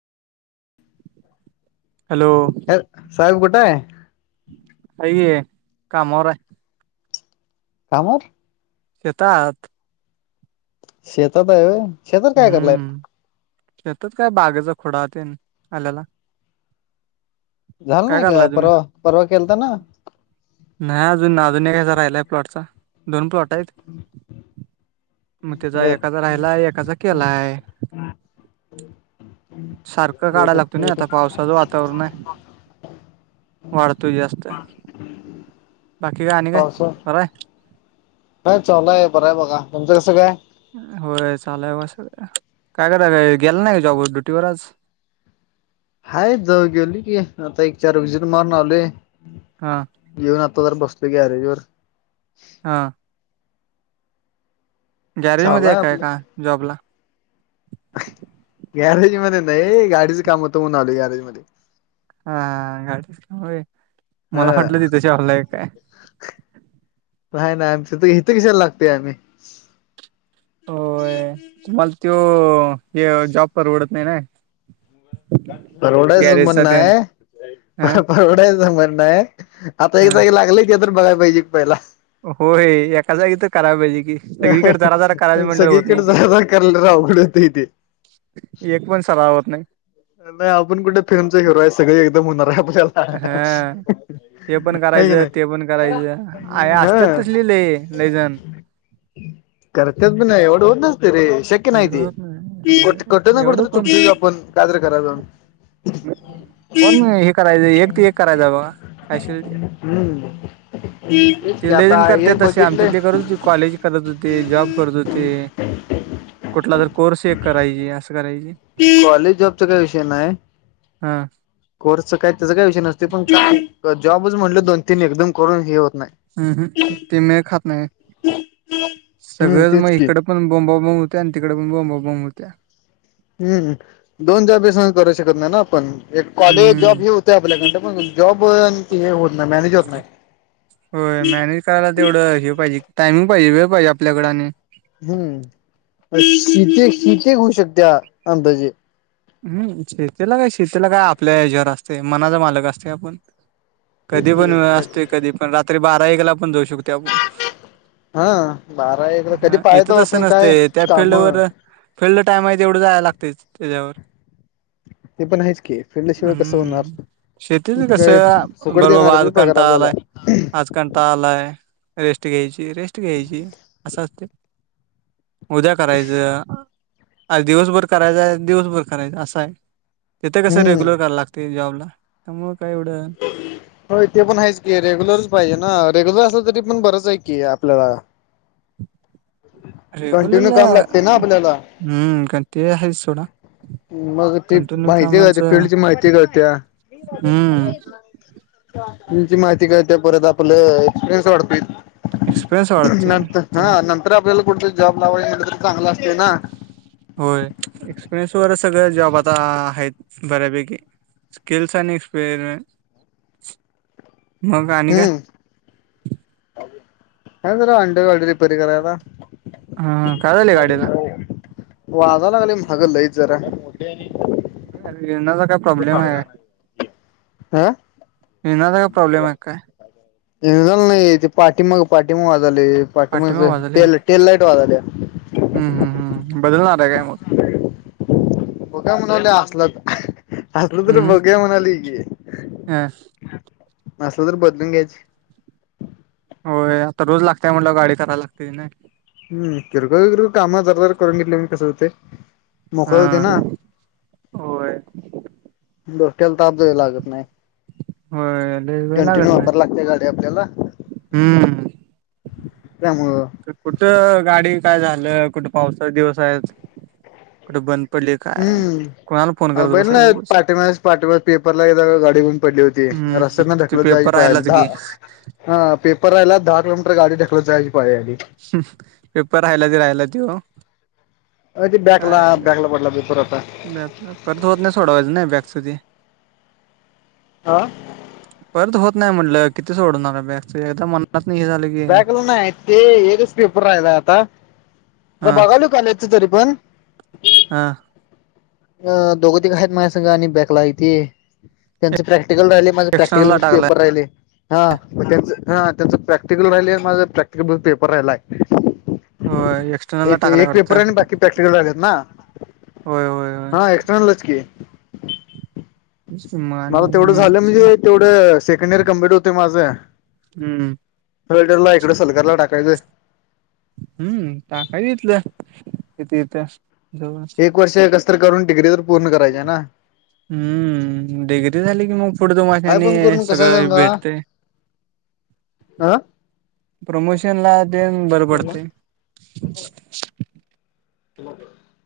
Hello साहेब कुठ्ये? [unintelligible] कामावरये. कामावर? शेतात. शेतात आहे? शेतात काय करलाय? हम्म शेतात काय? बागेचा खोडा ते आल्याला. झालं काय नाही का? करालाय तुम्ही परवा, परवा केलता ना? नाही अजून. अजून एकाचा राहिलाय प्लॉटचा. दोन प्लॉट आहेत. मग त्याचा बर एकाचा राहिलाय. एकाचा केलाय. सारखं काढाला लागतो ना? आता पावसाच वात - तर नाही. वाढतोय जास्त. बाकी काए? आणि काय? बरंय? जॉब सोडला आहे बरं आहे बघा. तुमचं कसं काय? होय. चाललय बुवा असं. काय करायलाय? गेला नाही जॉबवर ड्युटीवर आज? हाय. जाऊ गेली की आता एक चार व्हिजिट मारून आलोय. हा. येऊन आता जरा बसलोय गॅरेज वर. हा. गॅरेज चालूय मध्येए काय आपलं का जॉबला? गॅरेज मध्ये नाही. गाडीचं काम होतं म्हणून आलोय गॅरेज मध्ये. हा. [unintelligible] मला हा वाटलं तू जॉबला आहे काय? नाही नाही. आमच्या ते इथे कशाला लागतोय आम्ही? होय. तुम्हाला त्यो जॉब परवडत नाही ना? परवडायचं गॅरेजचा तेन म्हणणय. हा परवडायच म्हणणय. आता एक हा जागी लागलय ते तरि बघाय पाहिजे की पहिला? होय एका जागी तर करायला पाहिजे की सगळीकडे जरा जरा करायचं अ. म्हटल्यावर होत नाही सगळीकडे ते जा करायला जरा अवघडए. ते ते. एक पण सराव होत नाही. नाही. आपण कुठे फिल्मचा हिरो आहे. सगळे एकदम होणार आहे आपल्याला. हा हे पण हाय की करायचं. ते नाही पण करायचं. अरे असतात हा तसले ले लइजण. करत्यात पण, एवढं होत नसतय रे! शक- क्य नाही एवढं ते. होत कुठ नाही ना एवढं कुठतरी कोण चुकतो आपण. कायतरी कराय जाऊन. पण हे करायचं. एक ते एक करायचं बघा. काय शोधिते? हम्म तेच ते की नवीन आता करत्यात एक तसे आमच्या बघितलंय [unintelligible] कॉलेज करत होते. जॉब करत होते. कुठला तर कोर्स एक करायची. असं करायची. कॉलेज, जॉबचा काही विषय नाही. हम्. कोर्सचा काय? त्याचा काही विषय नसतोय. पण जॉबच म्हटलं दोन तीन एकदम करून हे होत नाही. हम्म. ह ते मेळ खात नाही. हम्म सगळंच म तेच की इकड- बोंबाबोंब होतिया आणि तिकडे पण बोंबा बोंब होतिया. हम्म. दोन जॉबस कस करू शकत नाही ना आपण? एक कॉलेज जॉब हम्म [unintelligible] ते आपल्याकडन पण. जॉब न ते हे होत नाही मॅनेज होत नाही. होय मॅनेज करायला तेवढं, हे पाहिजे. टायमिंग पाहिजे. वेळ पाहिजे आपल्याकड आणि. हम्म. शेती शेती होऊ शकतेया अंदाजे. हम्म शेतीला काय? शेतीला काय आपल्या याच्यावर असतए. मनाचा मालक असतोय आपण. कधी पण वेळ असतोय. कधी पण रात्री बारा एकला पण जाऊ शकतोय आपण. हा बारा एकला कधी हा. इथ पाहतो तसं आपण काय नसतए त्या काम फिल्डवर- फिल्ड टाइम आहे तेवढं जायला लागतेच त्याच्यावर. ते पण आहेच की. फिल्डशिवाय कसं होणार? हम्म शेतीच ते काय कसं फुकट बर बाबा देणार आहे आज पगार कंटाळा आपल्याला आलाय आजकाल कंटाळा आलाय रेस्ट घ्यायची रेस्ट घ्यायची असं असतय. उद्या करायचं आ दिवसभर करायचंय दिवसभर करायच असं आहे तेिथे कसं हम्म रेग्युलर करायला लागते जॉबला त्यामुळे काय एवढं [inaudible] हो ते पण आहेच की रेग्युलरच पाहिजे ना रेग्युलर असलं तरी पण बरंच आहे की आपल्याला. [inaudible] कंटिन्यू रेगुलरला काम लागते ना आपल्याला हम्म तेही हायच सोडा. मग ती कंटिन्यू माहिती [unintelligible] कामाचं फिल्ड ची माहिती कळतीया. हम्म तेची माहिती कळताच परत आपलं एक्सपिरियन्स वाढतोय. एक्सपिरियन्स वाढते नंतर ते हा नंतर आपल्याला कोणत जॉब लावाय नंतर चांगला असतो ना. होय एक्सपिरियन्स वर सगळं जॉब आता आहेत बऱ्यापैकी. स्किल्स आणि एक्सपेरिमेंट. [inaudible] मग आणि काय? हम्म काय नाही जरा अंड व वाडी रिपेयर करायला. हां व-वाजाय लागलंय [unintelligible] लयच जरा. [unintelligible] चा काय प्रॉब्लेम आहे. हां निनादा का प्रॉब्लेम आहे काय? एकदम नाहीये ते पाठीमाग पाठीमाग [unintelligible] पाठीमाग तेल तेल लाईट वाला त्या. हम् हम् हम्म बदलणार रे काय मग? कुठ म्हणाले असल असल तर हम्म बघुया म्हणाली की ह असल तर बदलून घ्यायची. होय आता रोज लागतेय म्हटलं गाडी करायला लागते नाही. हम्म किरकोळ काम जर जर करून घेतले मी कस होते मोकळे हा होते ना. होय डोक्याला ताप द्यावे लागत नाही. होय लय वेळ कंटिन्यू लागत नाही वापरायला लागते गाडी आपल्याला. हम्म त्यामुळे. कुठं गाडी काय झालं कुठे पावसाचे दिवस आहे. कोणाला फोन हम्म करत [unintelligible] ना बसायचं उगच पाटस पाटवा पेपर वरती. [unintelligible] ग गाडी घऊन पडली होती हम्म रस्त्यात ना ते ढकलत जायची पेपर पाळी राहिलाच घे आली. हा पेपर राहिला दहा किलोमीटर गाडी ढकलत जायची पाळी आली. पेपर राहायला ते राहिला तो. अ ते बॅकला बॅकला पडला पेपर आता. बॅप परत होत नाही सोडावेच ना बॅक साठी. हां परत होत नाही म्हटलं किती सोडणार आहे बॅक एकदा मनातन हे झालं की बॅकला नाय आहेत ते एकच पेपर राहिला आता तर हा बघाल कॉलेजच तरी पण. हां अ दोघं तीघ आहेत माझ्या संग आणि बॅकला तेे त्यांचे प्रॅक्टिकल राहिले. माझ एक्स्टर्नल प्रॅक्टिकल ला टाकलाय पेपर राहिले. हा म त्यांच हा त्यांचं प्रॅक्टिकल राहिले माझा प्रॅक्टिकल पेपर राहिलाय. हो एक्स्टर्नल ला टाकलाय एक पेपर वाटत. आणि बाकी प्रॅक्टिकल राहिलेत ना. होय होय हा एक्सटर्नलचज की माने मला तेवढं झालं [unintelligible] म्हणजे तेवढं सेकंड इयर कम्प्लीट होते माझं. हम्म हम्म. फलटरला इकडे सलकारला टाकायचं. हम्म ताकाय इथल किती येतंय. एक वर्ष कसत करून डिग्री तर पूर्ण करायची ना. हम्म डिग्री झाली की मग पुढे दो काय मासने पण करून कस सगळं सांगा भेटते. [unintelligible] प्रमोशन ला देन बरं पडतय. ह